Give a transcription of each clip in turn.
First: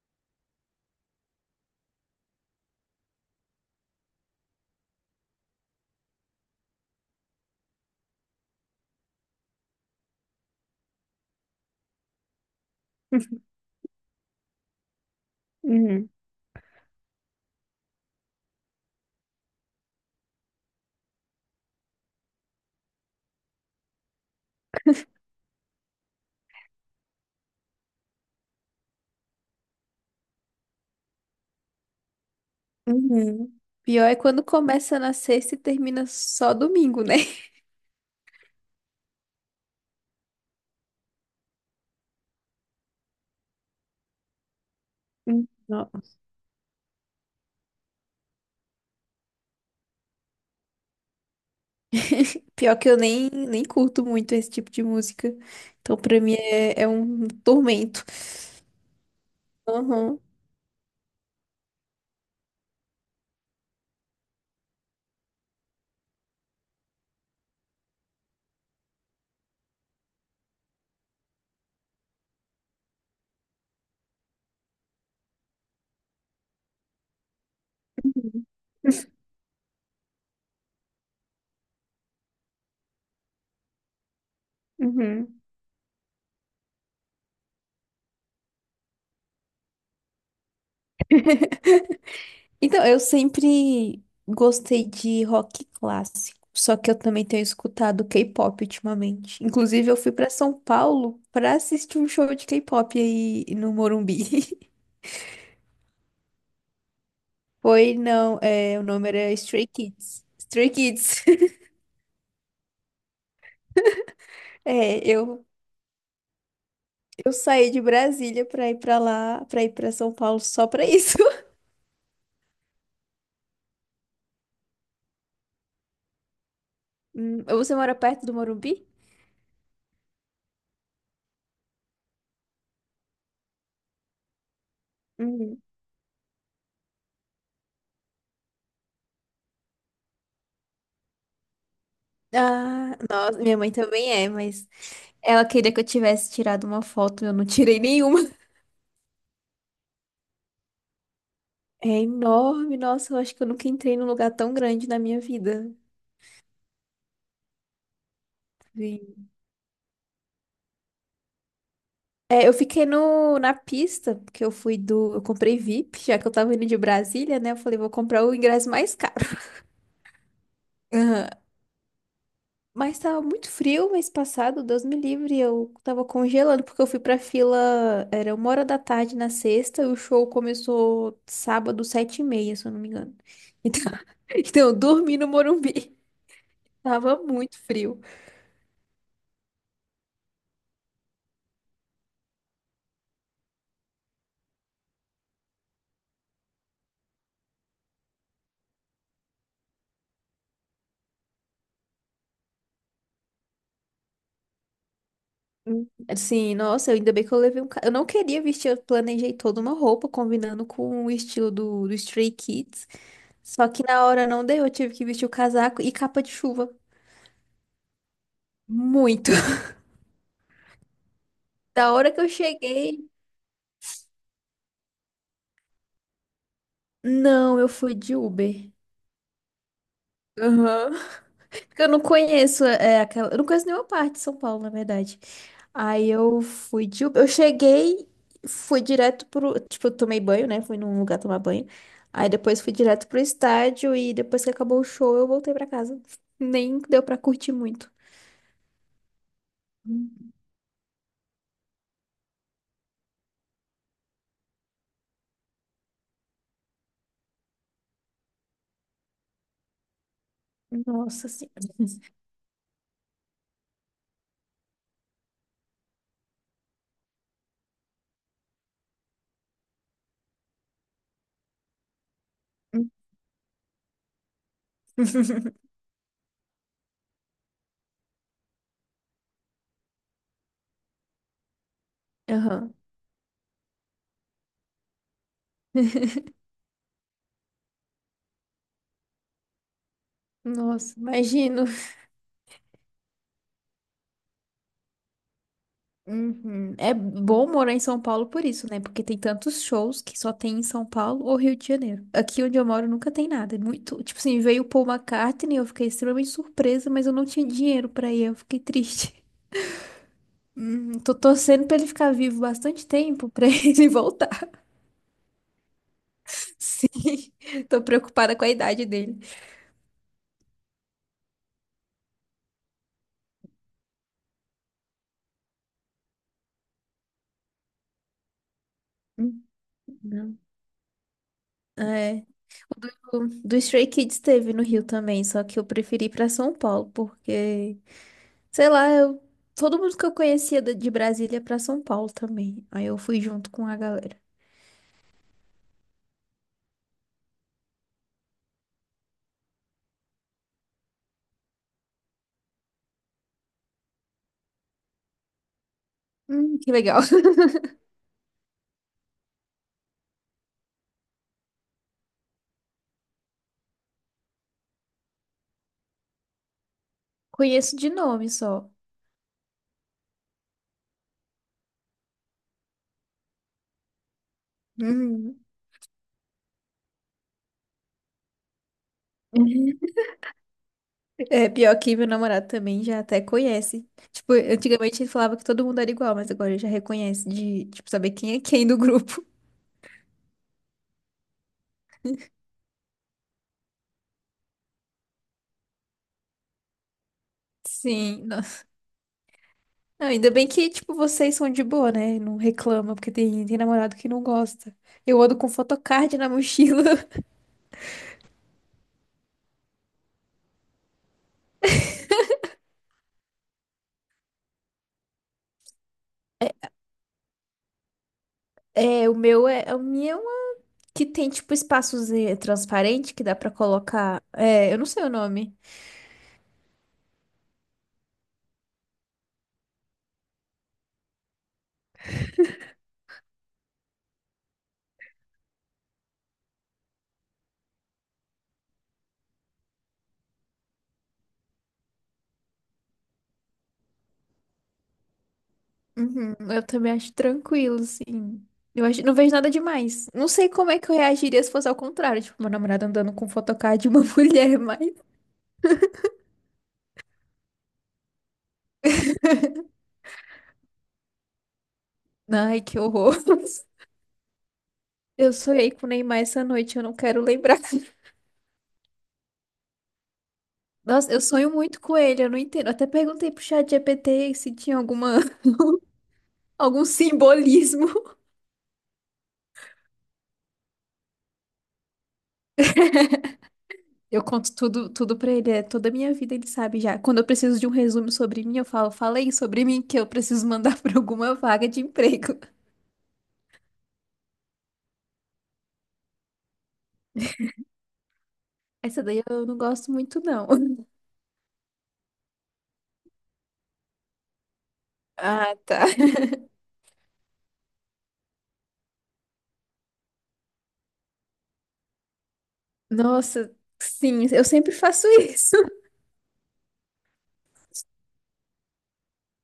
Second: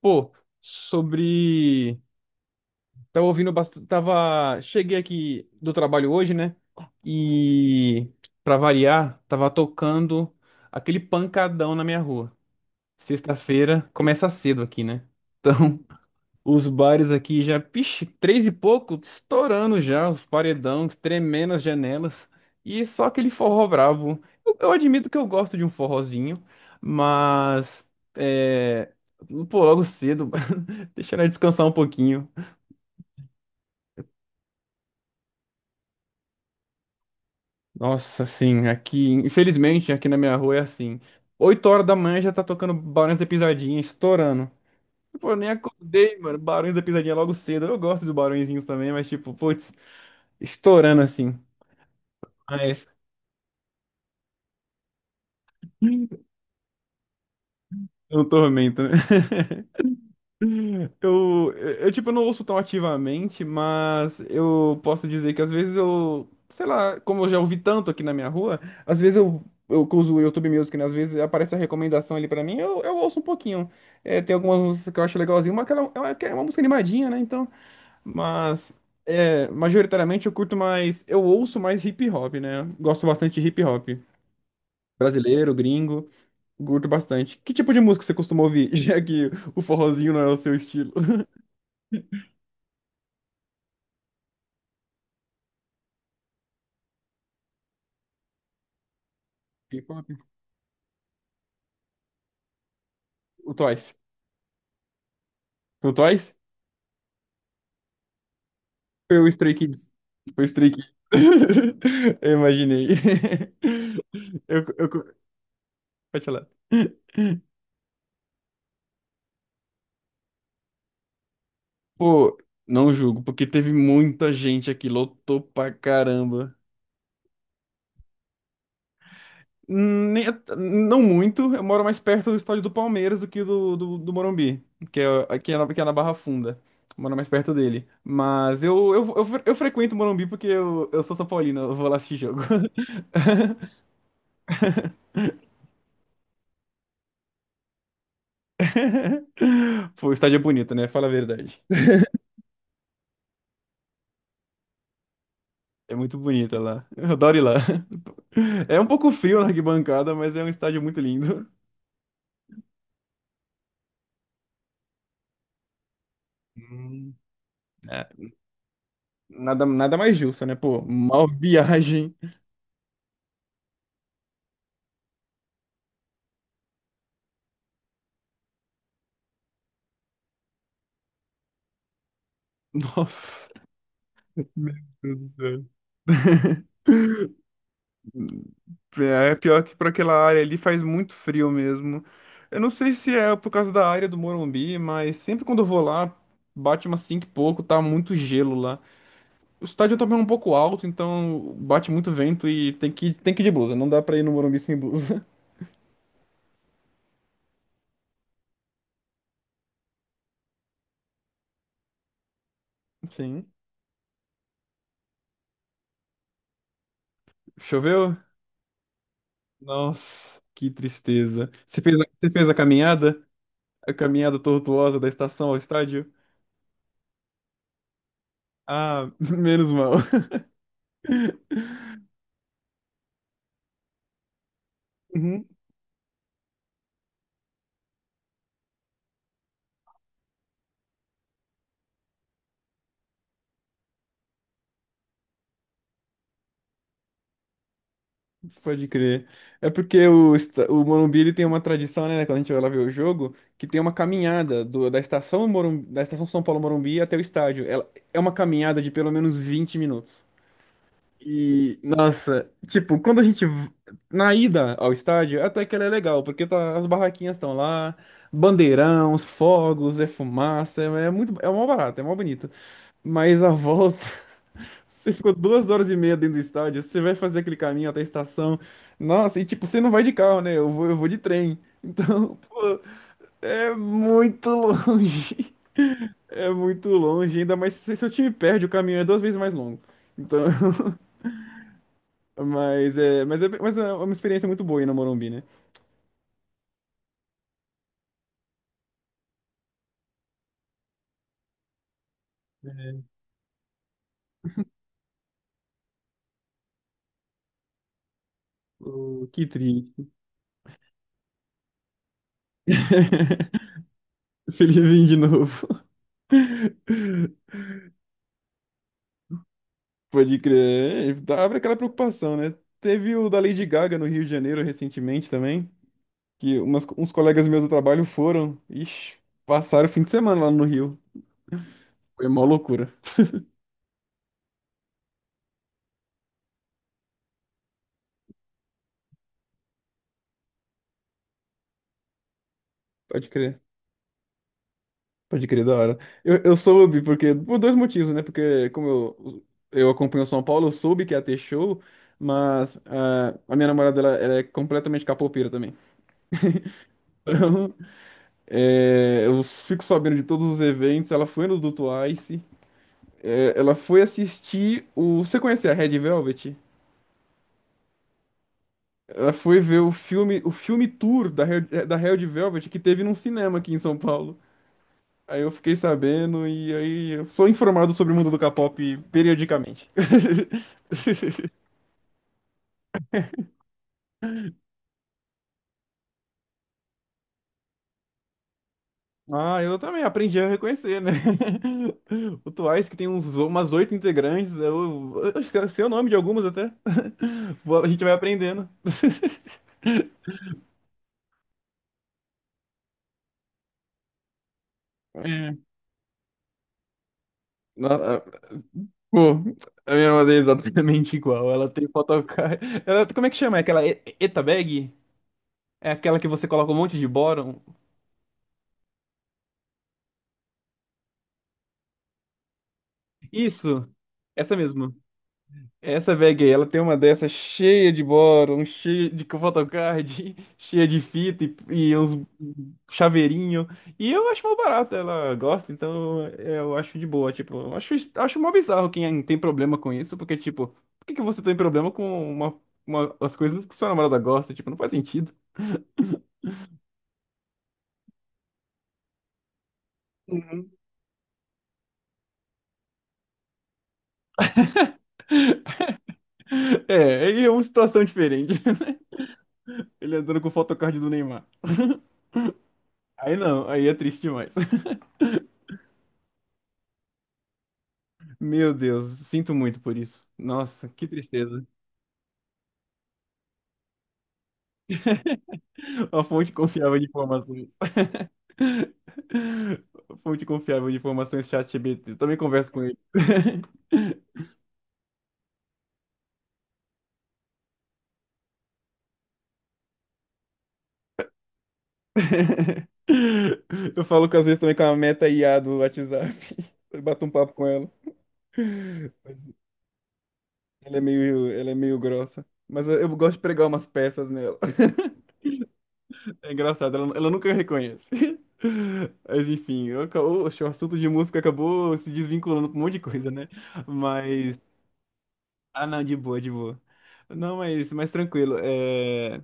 Pô, sobre. Tava ouvindo bastante. Tava. Cheguei aqui do trabalho hoje, né? E, pra variar, tava tocando aquele pancadão na minha rua. Sexta-feira, começa cedo aqui, né? Uhum. Os bares aqui já, pixe, três e pouco, estourando já, os paredões tremendo as janelas. E só aquele forró brabo. Eu admito que eu gosto de um forrozinho, mas. É. Pô, logo cedo, deixa ela descansar um pouquinho. Uhum. Pior é quando começa na sexta e termina só domingo, né? Nossa, assim, aqui, infelizmente, aqui na minha rua é assim. 8 horas da manhã já tá tocando Barões da Pisadinha, estourando. Pô, eu Uhum. nem Não. acordei, mano. Barões da Pisadinha logo cedo. Eu gosto dos Barõezinhos também, mas tipo, putz, estourando assim. Pior que eu nem curto muito esse tipo de música. Então, pra mim, é um tormento. O tormento, né? Uhum. Tipo, eu não ouço tão ativamente, mas eu posso dizer que às vezes eu, sei lá, como eu já ouvi tanto aqui na minha rua, às vezes eu que uso o YouTube Music, né? Às vezes aparece a recomendação ali pra mim, eu ouço um pouquinho. É, tem algumas músicas que eu acho legalzinho, mas aquela, é uma, que é uma música animadinha, né? Então, Uhum. mas, é, majoritariamente eu curto mais, eu ouço mais hip hop, né? Gosto bastante de hip hop. Uhum. Brasileiro, gringo. Curto bastante. Que tipo de música você costuma ouvir, já que o forrozinho não é o seu estilo? Então, eu sempre gostei de rock clássico. Só que eu também tenho escutado K-pop ultimamente. Inclusive, eu K-pop? fui pra São Paulo pra assistir um show de K-pop aí O no Twice. Morumbi. O Twice? Foi, não, é, o nome Foi o era Stray Stray Kids. Kids. Foi o Stray Stray Kids. Kids. Eu imaginei. Eu, É, eu, eu, pode falar. eu saí de Brasília pra ir pra lá, pra ir pra São Paulo só pra isso. Pô, não julgo, porque teve muita gente aqui, lotou pra caramba. Hum. Você mora perto do Morumbi? Nem- Não muito, eu moro mais perto do estádio do Palmeiras do que do Morumbi, que é, que é, Uhum. na, que é na Barra Funda. Eu moro mais perto dele. Mas eu frequento o Morumbi porque eu sou São Paulino, eu vou lá assistir jogo. Ah, nossa, minha mãe também é, mas ela queria que eu tivesse tirado uma foto, eu não tirei nenhuma. Pô, o estádio é bonito, né? Fala a verdade. É enorme, nossa, eu acho que eu nunca entrei num lugar tão grande na minha vida. É muito bonita lá. Eu adoro ir lá. É um Vi. pouco frio na arquibancada, mas é um estádio muito lindo. É, eu fiquei no, na pista, porque eu fui do. Eu comprei VIP, já que eu tava indo de Hum. Brasília, né? Eu falei, vou É, comprar o ingresso mais caro. nada, nada mais justo, né? Pô, mal viagem. Mas tava muito frio mês passado, Deus me livre, eu tava congelando porque eu fui pra fila, era uma hora da tarde na sexta, e o show começou sábado, sete e meia, se eu não me engano. Nossa. Então, então eu Meu dormi no Deus do Morumbi. Tava muito frio. céu. É pior que para aquela área ali faz muito frio mesmo. Eu não sei se é por causa da área do Morumbi, mas sempre quando eu vou lá, bate umas 5 e pouco, tá muito gelo lá. O estádio também é um pouco alto, então bate muito vento e tem que ir de blusa. Não dá pra ir no Morumbi sem blusa. Hum. Assim, nossa, ainda bem que eu levei um. Ca- eu não queria vestir, eu planejei toda uma roupa combinando com o, estilo do, do Stray Kids. Sim. Só que na hora não deu, eu tive que vestir o casaco e capa de chuva. Choveu? Muito. Nossa, que tristeza. Você Da fez a, hora que eu você fez a cheguei. caminhada? A caminhada tortuosa da estação ao estádio? Não, eu fui de Uber. Ah, menos mal. Aham. Porque eu não conheço é, aquela. Eu não conheço nenhuma parte de São Paulo, na verdade. Aí eu fui de Uber. Eu cheguei, fui direto pro. Tipo, eu tomei banho, né? Fui num lugar tomar banho. Aí depois fui direto pro estádio e depois que acabou o show, eu voltei pra casa. Nem deu pra curtir muito. Pode crer. É porque o Morumbi ele tem uma tradição, né? Quando a gente vai lá ver o jogo, que tem uma caminhada da estação Morumbi, da estação São Paulo Morumbi até o estádio. Ela, é uma caminhada de pelo menos 20 minutos. Nossa senhora. E, nossa, tipo, quando a gente. V- na ida ao estádio, até que ela é legal, porque tá, as barraquinhas estão lá, bandeirão, os fogos, é fumaça, é muito. É mó barato, é mó bonito. Mas a volta. Você ficou duas horas e meia dentro do estádio, você vai fazer aquele caminho até a estação. Nossa, e tipo, você não vai de carro, né? Eu vou de trem. Então, Aham. pô, é muito longe. É muito longe, ainda mais se seu time perde, o caminho é duas vezes mais longo. Então, Nossa, imagino. mas é uma experiência muito boa ir no Morumbi, né? Uhum. É bom morar em São Paulo por isso, né? Porque tem tantos shows que só tem em São Paulo ou Rio de Janeiro. Aqui onde eu moro É, nunca tem nada. É muito, tipo assim, veio o Paul McCartney, eu fiquei extremamente surpresa, mas eu não tinha dinheiro pra ir, eu fiquei triste. pô, que triste. Tô torcendo pra ele ficar vivo bastante tempo pra ele voltar. Felizinho de novo. Sim, tô preocupada com a idade dele. Pode crer. É, abre aquela preocupação, né? Teve o da Lady Gaga no Rio de Janeiro recentemente também, que uns colegas meus do trabalho foram. Ixi, Hum. passaram o fim de Não. semana lá no Rio. É, Foi uma loucura. o- do Stray Kids teve no Rio também, só que eu preferi ir pra São Paulo, porque sei lá, eu... todo mundo que eu conhecia da- de Brasília pra São Paulo também. Aí eu fui Pode junto crer. com a galera. Pode crer, da hora. Eu soube, porque, por dois motivos, né? Porque eu acompanho São Paulo, eu soube que ia ter show, mas ah, a minha namorada, ela é completamente capoeira também. Que legal. Então, é, eu fico sabendo de todos os eventos. Ela foi no do Twice. É, ela foi assistir o. Você conhece a Red Velvet? Conheço de nome só. Ela foi ver o filme tour da Red Velvet que teve num cinema aqui em São Paulo. Aí Hum. eu fiquei sabendo e aí eu sou informado sobre o mundo do K-pop periodicamente. É, pior que meu namorado também já até conhece. Tipo, antigamente ele falava que todo mundo era igual, mas agora ele já reconhece de, tipo, saber quem é quem do grupo. Ah, eu também aprendi a reconhecer, né? O Twice, umas 8 integrantes, eu sei o nome de algumas até. Vou- A gente vai Sim. Não, aprendendo. Não, ainda bem que, tipo, vocês são de boa, né? Não reclama, porque tem namorado que não gosta. Eu ando com É. photocard na mochila. Na- Pô, a minha mãe é exatamente igual. Ela tem photocard. Ela, como é que chama? É aquela Eta bag? É aquela que você coloca um monte de bóron? É, o meu que tem tipo espaços eh, transparente que dá pra Isso! colocar. Essa É, eu não mesmo. sei o nome. Essa bag aí, ela tem uma dessa cheia de bóron, cheia de photocard, cheia de fita e uns chaveirinho. E eu acho mó barato, ela gosta, então é, eu acho de boa. Tipo, eu acho mó bizarro quem tem problema com isso, porque, tipo, por que que você tem problema com as coisas que sua namorada gosta? Tipo, não faz sentido. Uhum, eu também acho tranquilo, assim. Eu acho, não vejo nada demais. Não sei Uhum. como é que eu reagiria se fosse ao contrário. Tipo, meu namorado andando com photocard de uma mulher, mas. É, aí é uma situação diferente, né? Ele andando com o photocard do Neymar. Ai, que horror. Aí não, aí é triste demais. Eu sonhei com o Neymar essa noite, eu não quero lembrar. Meu Deus, sinto muito por isso. Nossa, que Nossa, eu sonho tristeza. muito com ele, eu não entendo. Eu até perguntei pro chat GPT se tinha alguma, A fonte algum confiável de informações. simbolismo. Fonte confiável de informações, ChatGPT. Também converso com ele. Eu conto tudo, tudo pra ele, é toda a minha vida ele sabe já. Quando eu preciso de um resumo sobre mim, eu falo, falei sobre mim que eu preciso mandar pra alguma vaga de emprego. Eu falo que às vezes também com a Meta IA do WhatsApp. Eu bato um papo com ela. Essa daí eu não gosto muito, não. Ela é meio grossa. Mas eu gosto de pregar umas peças nela. Ah, tá. É engraçado, ela nunca reconhece. Mas enfim, oxe, o assunto de música acabou se desvinculando com um monte de coisa, né? Nossa, sim, eu Mas. sempre faço isso. Ah, não, de boa, de boa. Não, mas tranquilo. É...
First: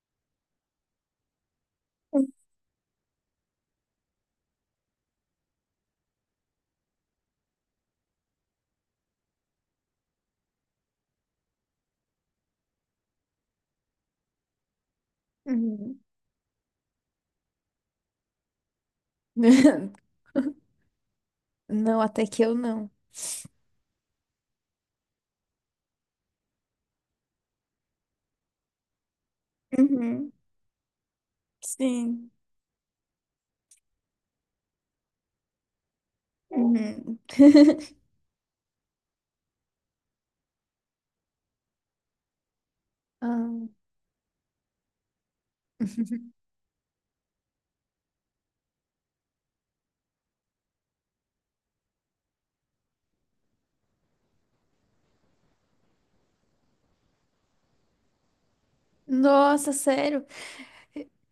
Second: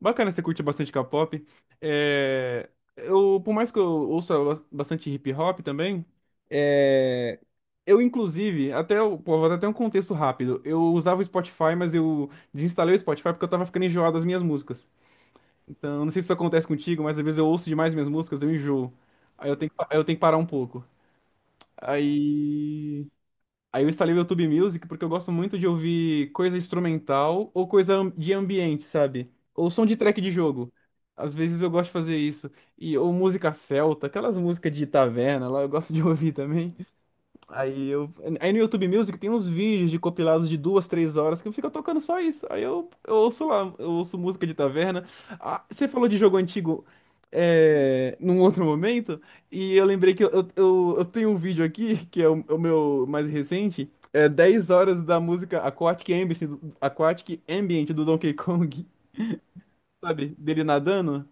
Bacana, você curte bastante K-pop. É... Eu, por mais que eu ouça bastante hip hop também. É, eu, inclusive, até, pô, vou dar até um contexto rápido. Eu usava o Spotify, mas eu desinstalei o Spotify porque eu tava ficando enjoado das minhas músicas. Uhum. Então, não sei se isso acontece contigo, mas às vezes eu ouço demais minhas músicas, eu enjoo. Aí eu tenho que parar um pouco. Não, até que eu não. Aí. Aí eu instalei o YouTube Music porque eu gosto muito de ouvir coisa instrumental ou de ambiente, sabe? Ou som de track de Uhum. jogo. Às vezes eu gosto de fazer Sim. isso. E, ou música celta, aquelas músicas de taverna lá, eu gosto de ouvir também. Uhum. Aí eu. Aí no YouTube Music tem uns vídeos de compilados de 2, 3 horas que eu fico tocando só isso. Aí eu ouço Ah. lá, eu ouço música de taverna. Ah, você falou de jogo antigo é, num outro momento, e eu lembrei que eu tenho um vídeo aqui, que é o meu mais recente, é 10 horas da música Aquatic Ambient, Aquatic Ambient do Donkey Kong, Nossa, sério, sabe? Dele nadando.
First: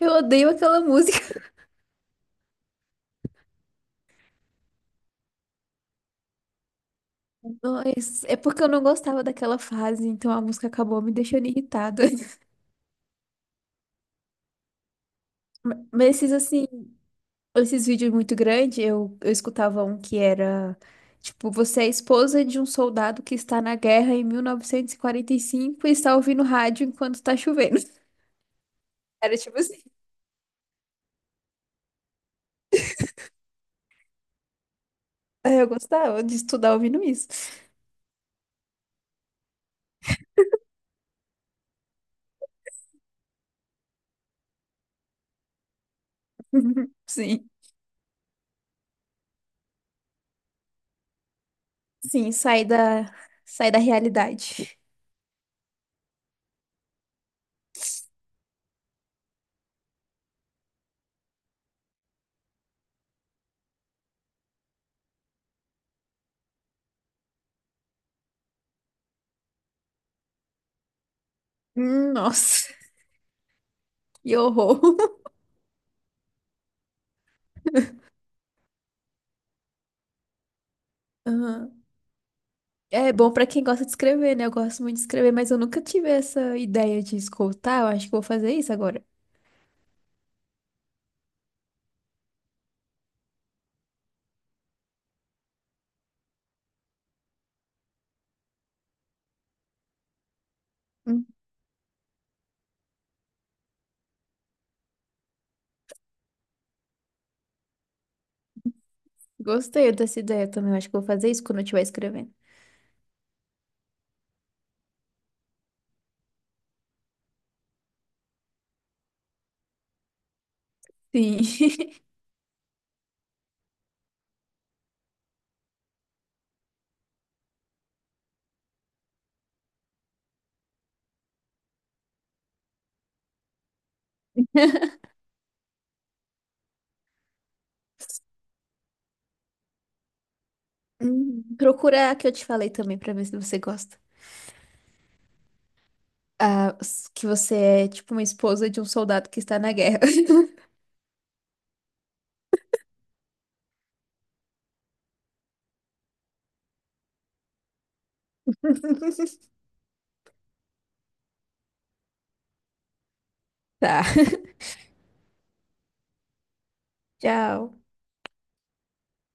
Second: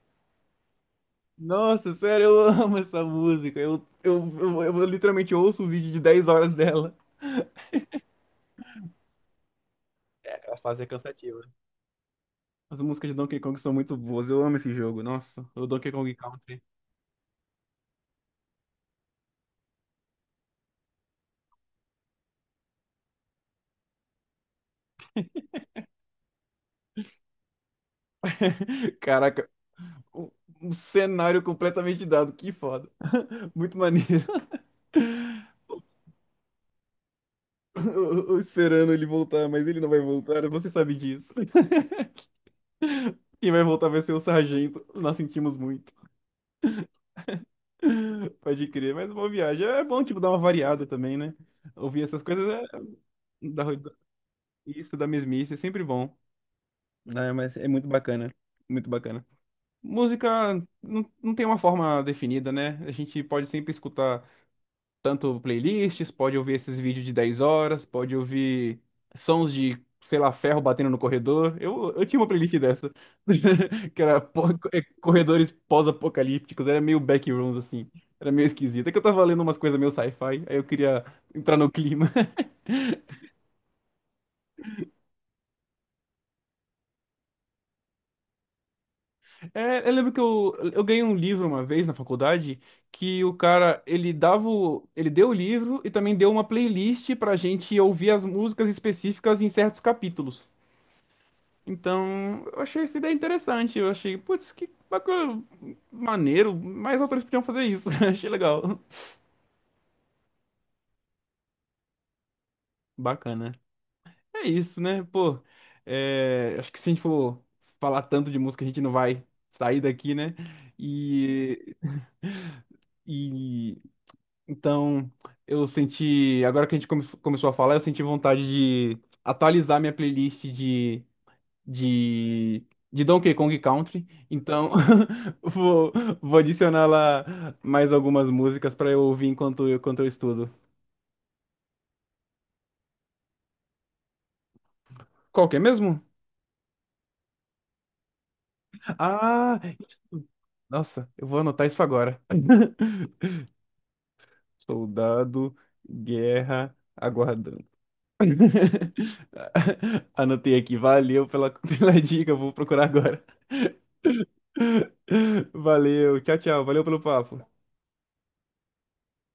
eu odeio aquela música. Nossa, sério, eu amo essa música. Eu literalmente ouço o vídeo de 10 horas dela. Mas é porque eu não gostava daquela fase, então É, a aquela música fase é acabou me cansativa. deixando irritada. As músicas de Donkey Kong são muito boas. Eu amo esse jogo. Nossa, o Donkey Mas Kong esses Country. assim, esses vídeos muito grandes, eu escutava um que era tipo, você é esposa de um soldado que está na guerra em 1945 e quarenta e cinco e está ouvindo rádio enquanto está chovendo. Era Caraca, tipo assim. um, um cenário completamente dado. Que foda. Muito maneiro. Aí eu gostava de estudar ouvindo isso. Eu esperando ele voltar, mas ele não vai voltar. Você sabe disso. Quem vai voltar vai ser o Sargento. Nós sentimos muito. Sim. Pode crer. Mas uma viagem é bom, tipo, dar uma variada também, né? Ouvir essas Sim, coisas é... sai da, da- sai da realidade. isso, da mesmice, é sempre bom. Né? Mas é muito bacana. Muito bacana. Música não tem uma forma definida, né? A gente pode sempre escutar tanto playlists, pode ouvir esses vídeos de 10 horas, pode ouvir sons de, sei lá, ferro batendo no corredor. Eu Hum. tinha uma playlist Nossa, dessa, que horror. é, corredores pós-apocalípticos, era meio backrooms, assim. Era meio esquisito. É que eu tava lendo umas coisas meio sci-fi, aí eu queria entrar no Aham. clima. É bom pra quem gosta de escrever, né? Eu gosto muito de escrever, mas eu nunca tive essa ideia de escutar. Eu acho que vou fazer isso agora. É, eu lembro que eu ganhei um livro uma vez na faculdade que ele ele deu o livro e também deu uma playlist pra gente ouvir as músicas específicas em certos capítulos. Então, eu achei essa ideia interessante. Eu achei, putz, que bacana, maneiro, mais autores podiam fazer isso. Achei legal. Gostei dessa ideia também. Eu acho que eu vou fazer isso quando eu estiver escrevendo. Bacana. É isso, né? Pô, é, acho que se a gente for falar tanto de música, a gente não vai sair daqui, né? Sim. E, e então, eu senti. Agora que começou a falar, eu senti vontade de atualizar minha playlist de, de Donkey Kong Country. Então, vou, vou adicionar lá mais algumas músicas para eu ouvir enquanto eu estudo. Procura a que eu te falei também pra ver se você gosta. Qual que é mesmo? Ah, s- que você é tipo uma esposa de um soldado que está Ah, na guerra. isso. Nossa, eu vou anotar isso agora. Soldado, guerra, aguardando. Anotei aqui, valeu pela, pela dica, vou procurar agora. Tá. Valeu, tchau, tchau, valeu pelo papo. Tchau.